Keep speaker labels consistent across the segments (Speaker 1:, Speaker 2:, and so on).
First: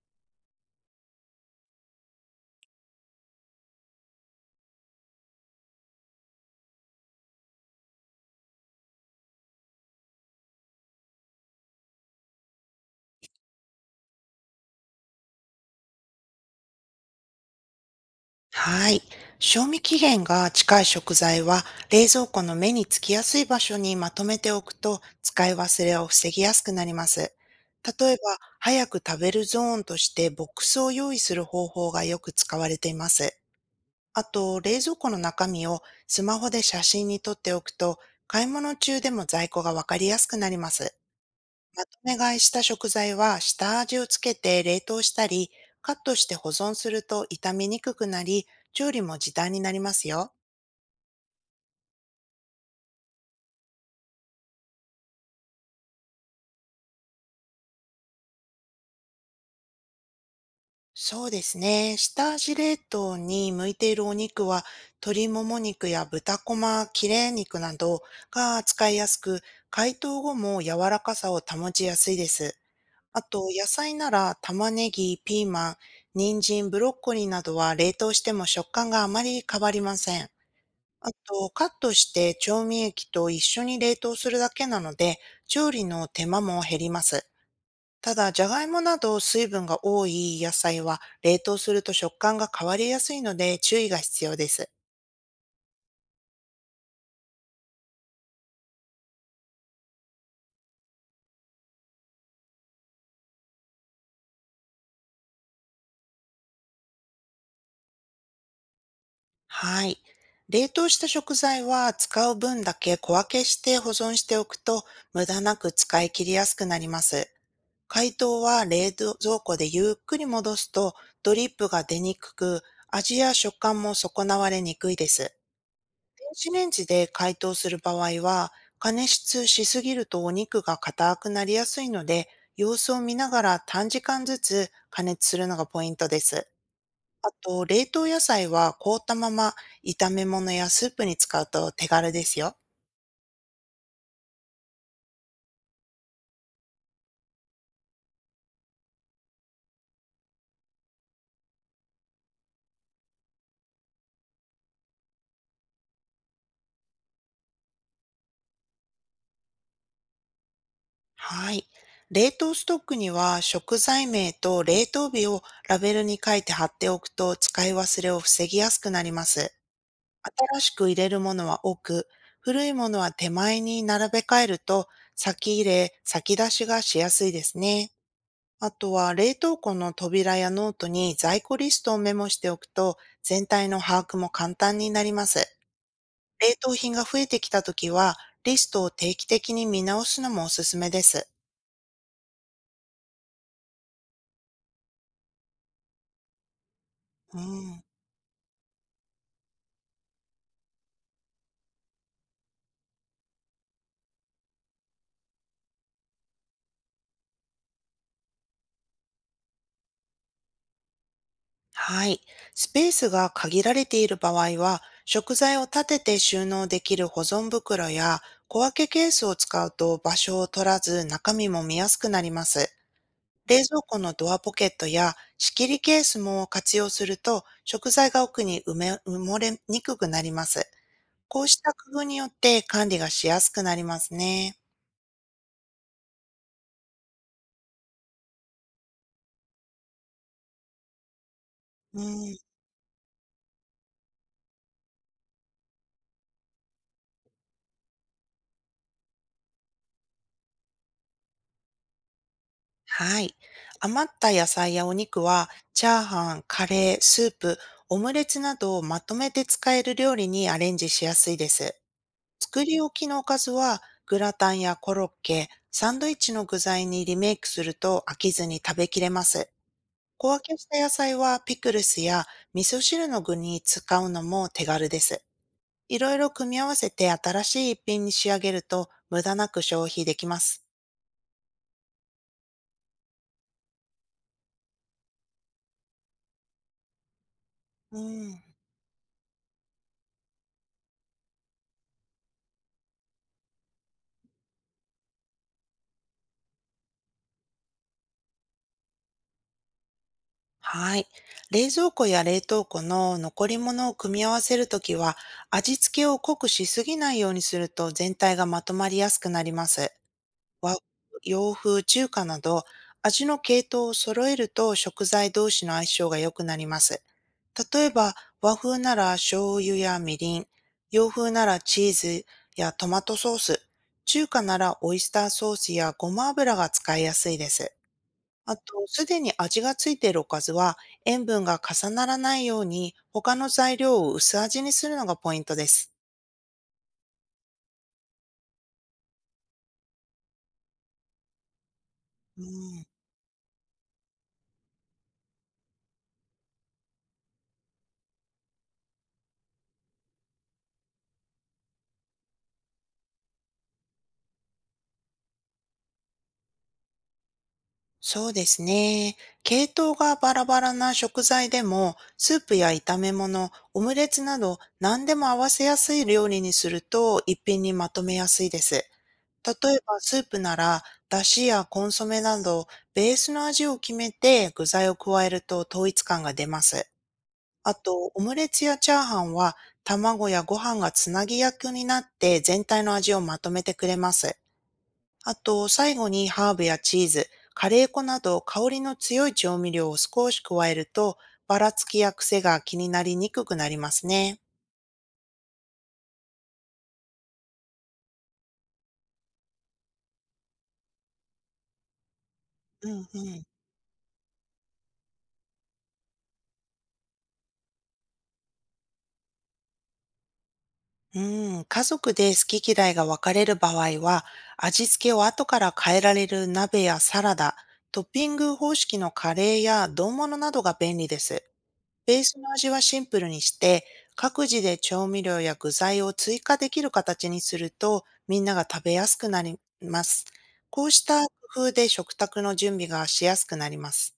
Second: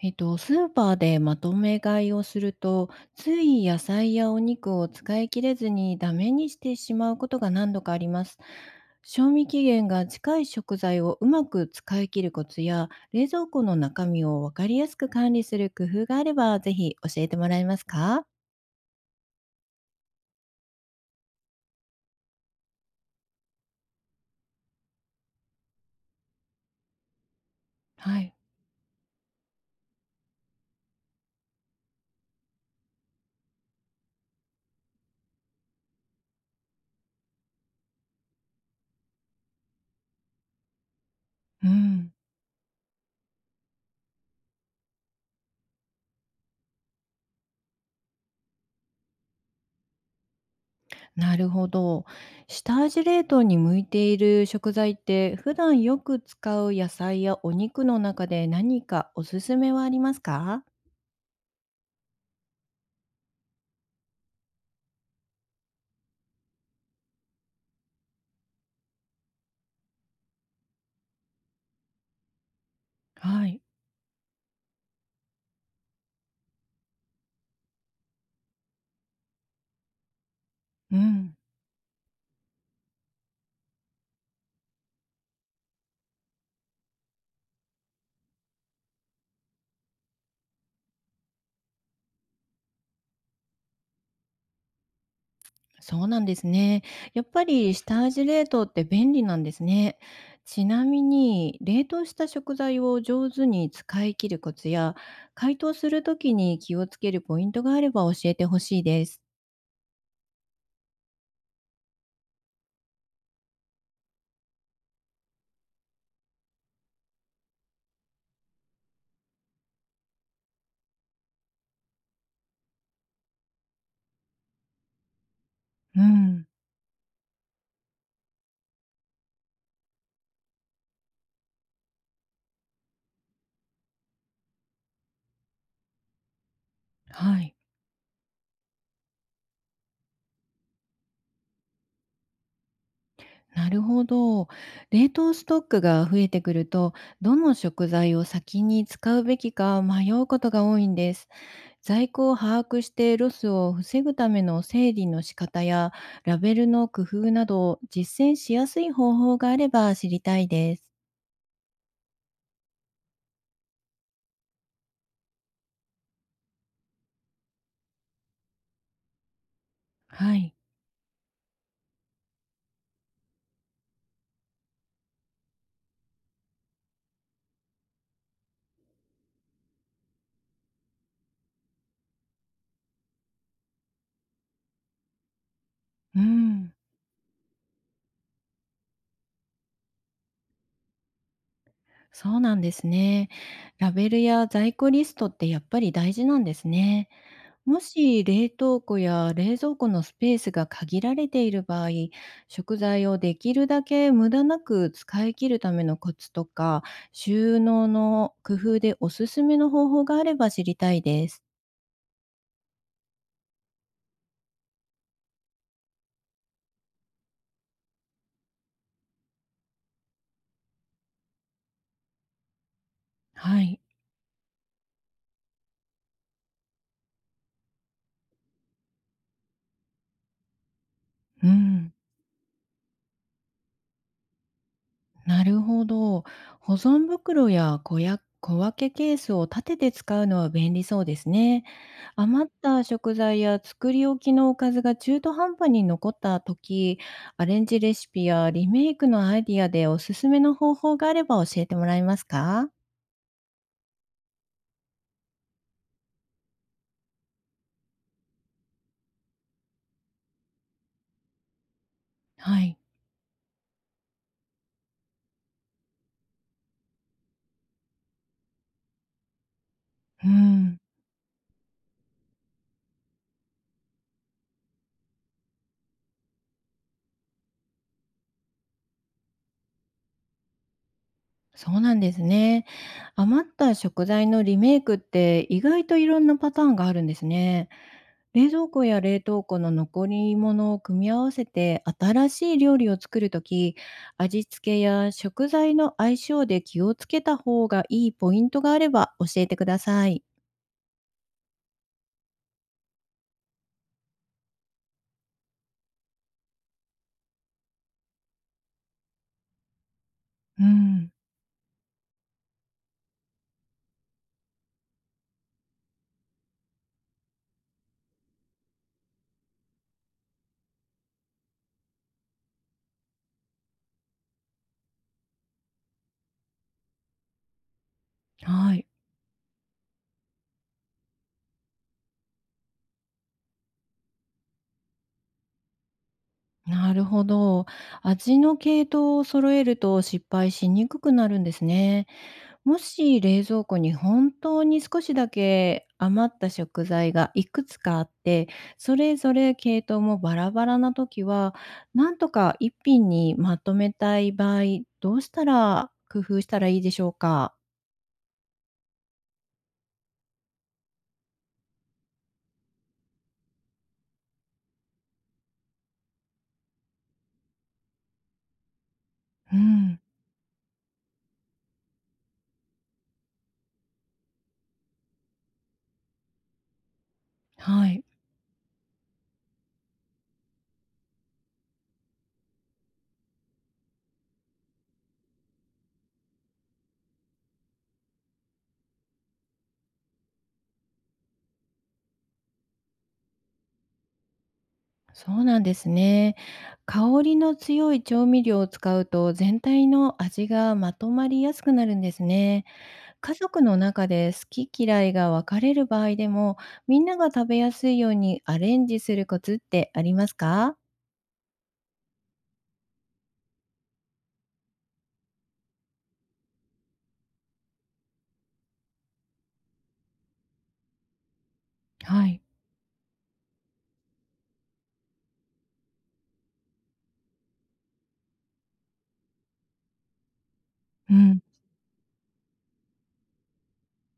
Speaker 1: スーパーでまとめ買いをすると、つい野菜やお肉を使い切れずにダメにしてしまうことが何度かあります。賞味期限が近い食材をうまく使い切るコツや、冷蔵庫の中身を分かりやすく管理する工夫があれば、ぜひ教えてもらえますか？
Speaker 2: はい。賞味期限が近い食材は冷蔵庫の目につきやすい場所にまとめておくと使い忘れを防ぎやすくなります。例えば、
Speaker 1: はい。
Speaker 2: 早く食べるゾーンとしてボックスを用意する方法がよく使われています。あと、冷蔵庫の中身をスマホで写真に撮っておくと、買い物中でも在庫がわかりやすくなります。
Speaker 1: う
Speaker 2: まと
Speaker 1: ん、
Speaker 2: め買いした食材は下味をつけて冷凍したり、カットして保存すると傷みにくくなり、調理も時短になりますよ。
Speaker 1: なるほど。下味冷凍に向いている食材って、普段よく使う野菜やお肉の中で何かおすすめはありますか？
Speaker 2: そうですね。下味冷凍に向いているお肉は、鶏もも肉や豚こま、切れ肉などが使いやすく、解凍後も柔らかさを保ちやすいです。あ
Speaker 1: は
Speaker 2: と、
Speaker 1: い。
Speaker 2: 野菜なら玉ねぎ、ピーマン、人参、ブロッコリーなどは冷凍しても食感があまり変わりません。
Speaker 1: う
Speaker 2: あ
Speaker 1: ん。
Speaker 2: と、カットして調味液と一緒に冷凍するだけなので、調理の手間も減ります。ただ、じゃがいもなど水分が多い野菜は冷凍すると食感が変わりやすいので注意が必要です。
Speaker 1: そうなんですね。やっぱり下味冷凍って便利なんですね。ちなみに、冷凍した食材を上手に使い切るコツや、解凍するときに気をつけるポイントがあれば教えてほしいです。
Speaker 2: はい。冷凍した食材は使う分だけ小分けして保存しておくと無駄なく使い切りやすくなります。解凍は冷蔵庫でゆっくり戻すとドリップが出にくく、味や食感も損なわれにくいです。
Speaker 1: う
Speaker 2: 電
Speaker 1: ん。
Speaker 2: 子レンジで解凍する場合は、加熱しすぎるとお肉が硬くなりやすいので、様子を見ながら短時間ずつ加熱するのがポイントです。あ
Speaker 1: はい。
Speaker 2: と、冷凍野菜は凍ったまま炒め物やスープに使うと手軽ですよ。
Speaker 1: なるほど。冷凍ストックが増えてくると、どの食材を先に使うべきか迷うことが多いんです。在庫を把握してロスを防ぐための整理の仕方やラベルの工夫など実践しやすい方法があれば知りたいです。
Speaker 2: はい。冷凍ストックには食材名と冷凍日をラベルに書いて貼っておくと使い忘れを防ぎやすくなります。
Speaker 1: はい。
Speaker 2: 新しく入れるものは奥、古いものは手前に並べ替えると、先入れ、先出しがしやすいですね。あとは冷凍庫の扉やノートに在庫リストをメモしておくと、全体の把握も簡単になります。
Speaker 1: う
Speaker 2: 冷
Speaker 1: ん。
Speaker 2: 凍品が増えてきたときは、リストを定期的に見直すのもおすすめです。
Speaker 1: そうなんですね。ラベルや在庫リストってやっぱり大事なんですね。
Speaker 2: う
Speaker 1: も
Speaker 2: ん。
Speaker 1: し冷凍庫や冷蔵庫のスペースが限られている場合、食材をできるだけ無駄なく使い切るためのコツとか、収納の工夫でおすすめの方法があれば知りたいです。
Speaker 2: はい。スペースが限られている場合は、食材を立てて収納できる保存袋や小分けケースを使うと場所を取らず中身も見やすくなります。
Speaker 1: は
Speaker 2: 冷
Speaker 1: い。
Speaker 2: 蔵庫のドアポケットや仕切りケースも活用すると食材が奥に埋め埋もれにくくなります。こ
Speaker 1: う
Speaker 2: うした
Speaker 1: ん。
Speaker 2: 工夫によって管理がしやすくなりますね。
Speaker 1: なるほど。保存袋や小分けケースを立てて使うのは便利そうですね。
Speaker 2: うん。
Speaker 1: 余った食材や作り置きのおかずが中途半端に残った時、アレンジレシピやリメイクのアイディアでおすすめの方法があれば教えてもらえますか？
Speaker 2: はい。余った野菜やお肉は、チャーハン、カレー、スープ、オムレツなどをまとめて使える料理にアレンジしやすいです。
Speaker 1: は
Speaker 2: 作
Speaker 1: い。
Speaker 2: り置きのおかずは、グラタンやコロッケ、サンドイッチの具材にリメイクすると飽きずに食べきれます。
Speaker 1: う
Speaker 2: 小分けし
Speaker 1: ん。
Speaker 2: た野菜はピクルスや味噌汁の具に使うのも手軽です。いろいろ組み合わせて新しい一品に仕上げると無駄なく消費できます。
Speaker 1: そうなんですね。余った食材のリメイクって意外といろんなパターンがあるんですね。
Speaker 2: うん。
Speaker 1: 冷蔵庫や冷凍庫の残り物を組み合わせて新しい料理を作るとき、味付けや食材の相性で気をつけた方がいいポイントがあれば教えてください。
Speaker 2: はい。冷蔵庫や冷凍庫の残り物を組み合わせるときは、味付けを濃くしすぎないようにすると全体がまとまりやすくなります。
Speaker 1: う
Speaker 2: 和
Speaker 1: ん、
Speaker 2: 洋風、中華など、味の系統を揃えると食材同士の相性が良くなります。例えば、和風なら醤油やみりん、洋風ならチーズやトマトソース、中華ならオイスターソースやごま油が使いやすいです。あと、
Speaker 1: はい。
Speaker 2: すでに味がついているおかずは、塩分が重ならないように、他の材料を薄味にするのがポイントです。
Speaker 1: なるほど。味の系統を揃えると失敗しにくくなるんですね。
Speaker 2: う
Speaker 1: も
Speaker 2: ん、
Speaker 1: し冷蔵庫に本当に少しだけ余った食材がいくつかあって、それぞれ系統もバラバラな時は、なんとか一品にまとめたい場合、どうしたら工夫したらいいでしょうか？
Speaker 2: そうですね。系統がバラバラな食材でも、スープや炒め物、オムレツなど、何でも合わせやすい料理にすると、一品にまとめやすいです。
Speaker 1: う
Speaker 2: 例えば、
Speaker 1: ん、
Speaker 2: スープなら、だしやコンソメなど、ベースの味を決めて具材を加えると統一感が出ます。あ
Speaker 1: はい、
Speaker 2: と、オムレツやチャーハンは、卵やご飯がつなぎ役になって全体の味をまとめてくれます。あと、最後にハーブやチーズ、カレー粉など香りの強い調味料を少し加えると、ばらつきや癖が気になりにくくなりますね。
Speaker 1: そうなんですね。香りの強い調味料を使うと、全体の味がまとまりやすくなるんですね。
Speaker 2: うんう
Speaker 1: 家
Speaker 2: ん。
Speaker 1: 族の中で好き嫌いが分かれる場合でも、みんなが食べやすいようにアレンジするコツってありますか？
Speaker 2: うん、家族で好き嫌いが分かれる場合は、味付けを後から変えられる鍋やサラダ、トッピング方式のカレーや丼物などが便利です。ベー
Speaker 1: は
Speaker 2: ス
Speaker 1: い。
Speaker 2: の味はシンプルにして、各自で調味料や具材を追加できる形にすると、みんなが食べやすくなります。こうし
Speaker 1: う
Speaker 2: た
Speaker 1: ん
Speaker 2: 工夫で食卓の準備がしやすくなります。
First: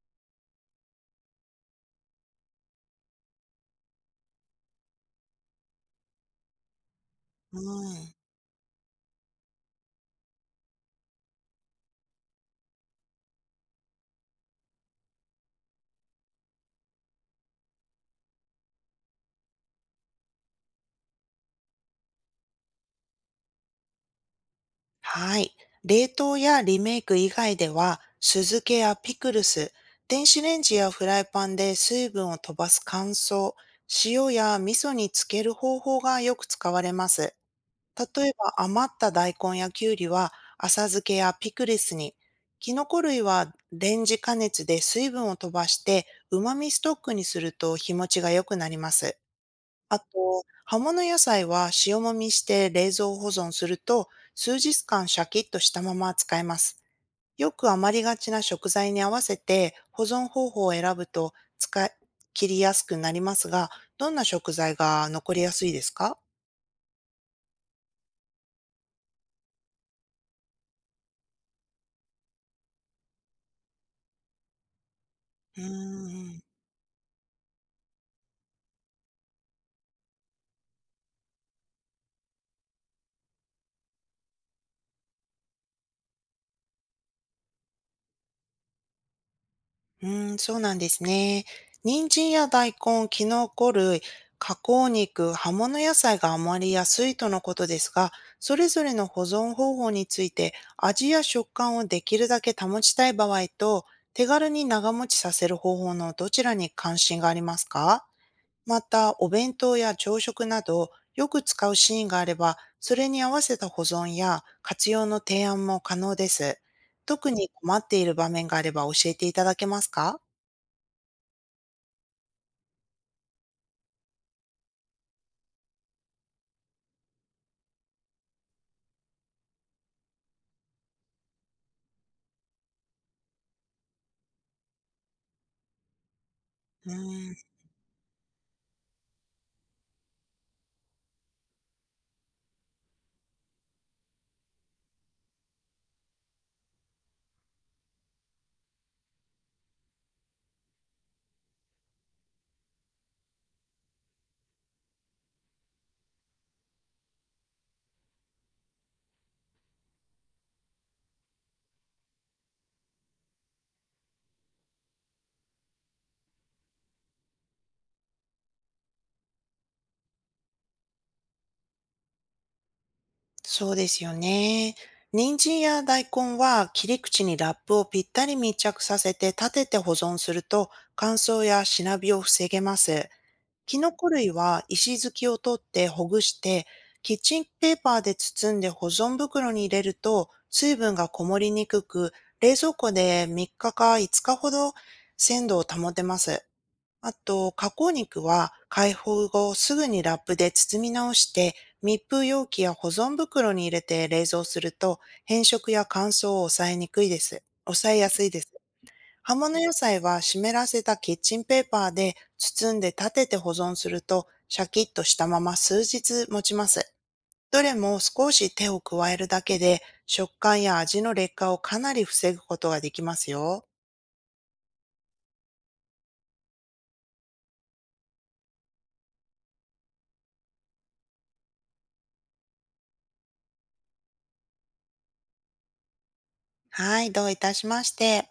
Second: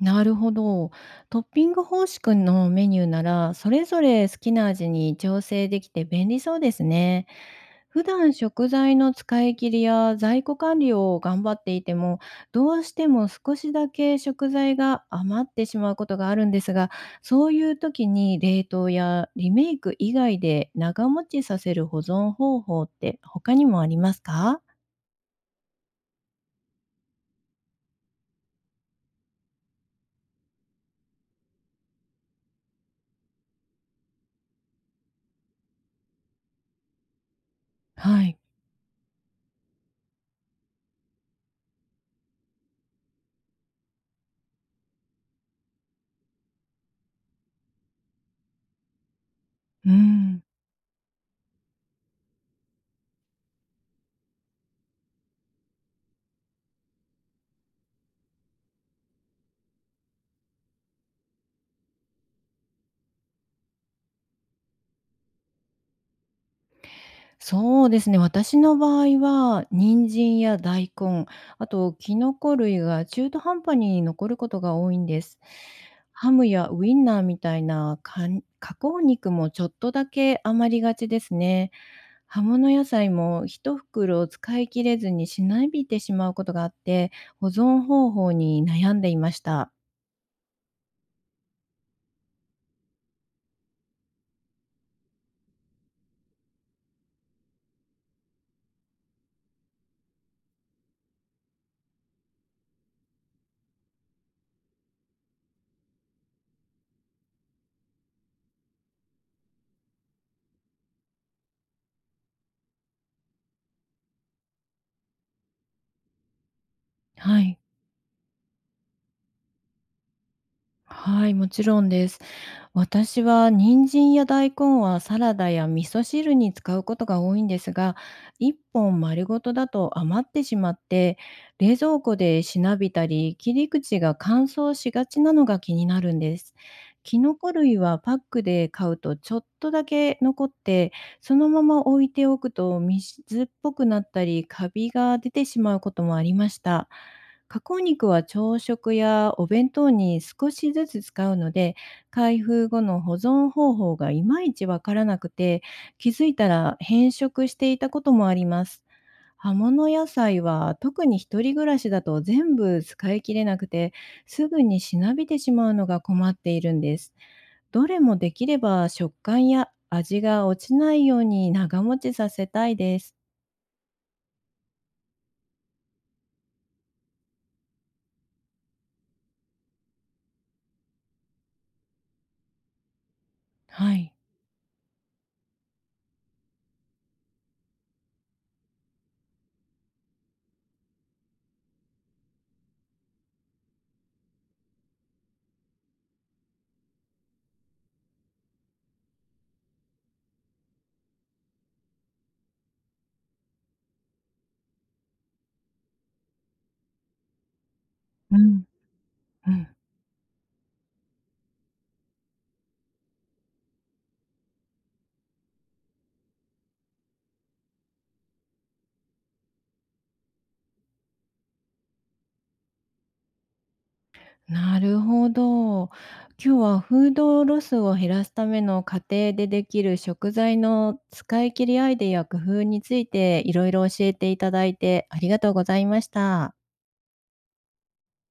Speaker 1: なるほど。トッピング方式のメニューなら、それぞれ好きな味に調整できて便利そうですね。
Speaker 2: う
Speaker 1: 普
Speaker 2: ん。
Speaker 1: 段食材の使い切りや在庫管理を頑張っていても、どうしても少しだけ食材が余ってしまうことがあるんですが、そういう時に冷凍やリメイク以外で長持ちさせる保存方法って他にもありますか？
Speaker 2: はい。冷凍やリメイク以外では、酢漬けやピクルス、電子レンジやフライパンで水分を飛ばす乾燥、塩や味噌につける方法がよく使われます。
Speaker 1: は
Speaker 2: 例え
Speaker 1: い。
Speaker 2: ば余った大根やきゅうりは浅漬けやピクルスに、キノコ類はレンジ加熱で水分を飛ばして旨味ストックにすると日持ちが良くなります。
Speaker 1: う
Speaker 2: あ
Speaker 1: ん。
Speaker 2: と、葉物野菜は塩もみして冷蔵保存すると数日間シャキッとしたまま使えます。よく余りがちな食材に合わせて保存方法を選ぶと使い切りやすくなりますが、どんな食材が残りやすいですか？
Speaker 1: そうですね、私の場合は、人参や大根、あとキノコ類が中途半端に残ることが多いんです。
Speaker 2: うー
Speaker 1: ハ
Speaker 2: ん、
Speaker 1: ムやウインナーみたいな加工肉もちょっとだけ余りがちですね。葉物野菜も一袋を使い切れずにしなびてしまうことがあって、保存方法に悩んでいました。
Speaker 2: そうなんですね。人参や大根、キノコ類、加工肉、葉物野菜が余り安いとのことですが、それぞれの保存方法について味や食感をできるだけ保ちたい場合と、手軽に長持ちさせる方法のどちらに関心がありますか？また、お弁当や朝食など、よく使うシーンがあれば、それに合わせた保存や活用の提案も可能です。特
Speaker 1: は
Speaker 2: に
Speaker 1: い。
Speaker 2: 困っている場面があれば教えていただけますか？
Speaker 1: はい、もちろんです。私は人参や大根はサラダや味噌汁に使うことが多いんですが、一本丸ごとだと余ってしまって、冷蔵庫でしなびたり、切り口が乾燥しがちなのが気になるんです。
Speaker 2: う
Speaker 1: キ
Speaker 2: ー
Speaker 1: ノ
Speaker 2: ん
Speaker 1: コ類はパックで買うとちょっとだけ残って、そのまま置いておくと水っぽくなったり、カビが出てしまうこともありました。加工肉は朝食やお弁当に少しずつ使うので、開封後の保存方法がいまいちわからなくて、気づいたら変色していたこともあります。葉物野菜は特に一人暮らしだと全部使い切れなくて、すぐにしなびてしまうのが困っているんです。どれもできれば食感や味が落ちないように長持ちさせたいです。
Speaker 2: そうですよね。人参や大根は切り口にラップをぴったり密着させて立てて保存すると乾燥やしなびを防げます。キノ
Speaker 1: は
Speaker 2: コ
Speaker 1: い。
Speaker 2: 類は石突きを取ってほぐしてキッチンペーパーで包んで保存袋に入れると水分がこもりにくく冷蔵庫で3日か5日ほど鮮度を保てます。あと、加工肉は解放後すぐにラップで包み直して密封容器や保存袋に入れて冷蔵すると変色や乾燥を抑えにくいです。抑えやすい
Speaker 1: う
Speaker 2: です。
Speaker 1: ん。
Speaker 2: 葉
Speaker 1: う
Speaker 2: 物野
Speaker 1: ん。
Speaker 2: 菜は湿らせたキッチンペーパーで包んで立てて保存するとシャキッとしたまま数日持ちます。どれも少し手を加えるだけで食感や味の劣化をかなり防ぐことができますよ。
Speaker 1: なるほど。今日はフードロスを減らすための家庭でできる食材の使い切りアイデアや工夫についていろいろ教えていただいてありがとうございました。
Speaker 2: はい、どういたしまして。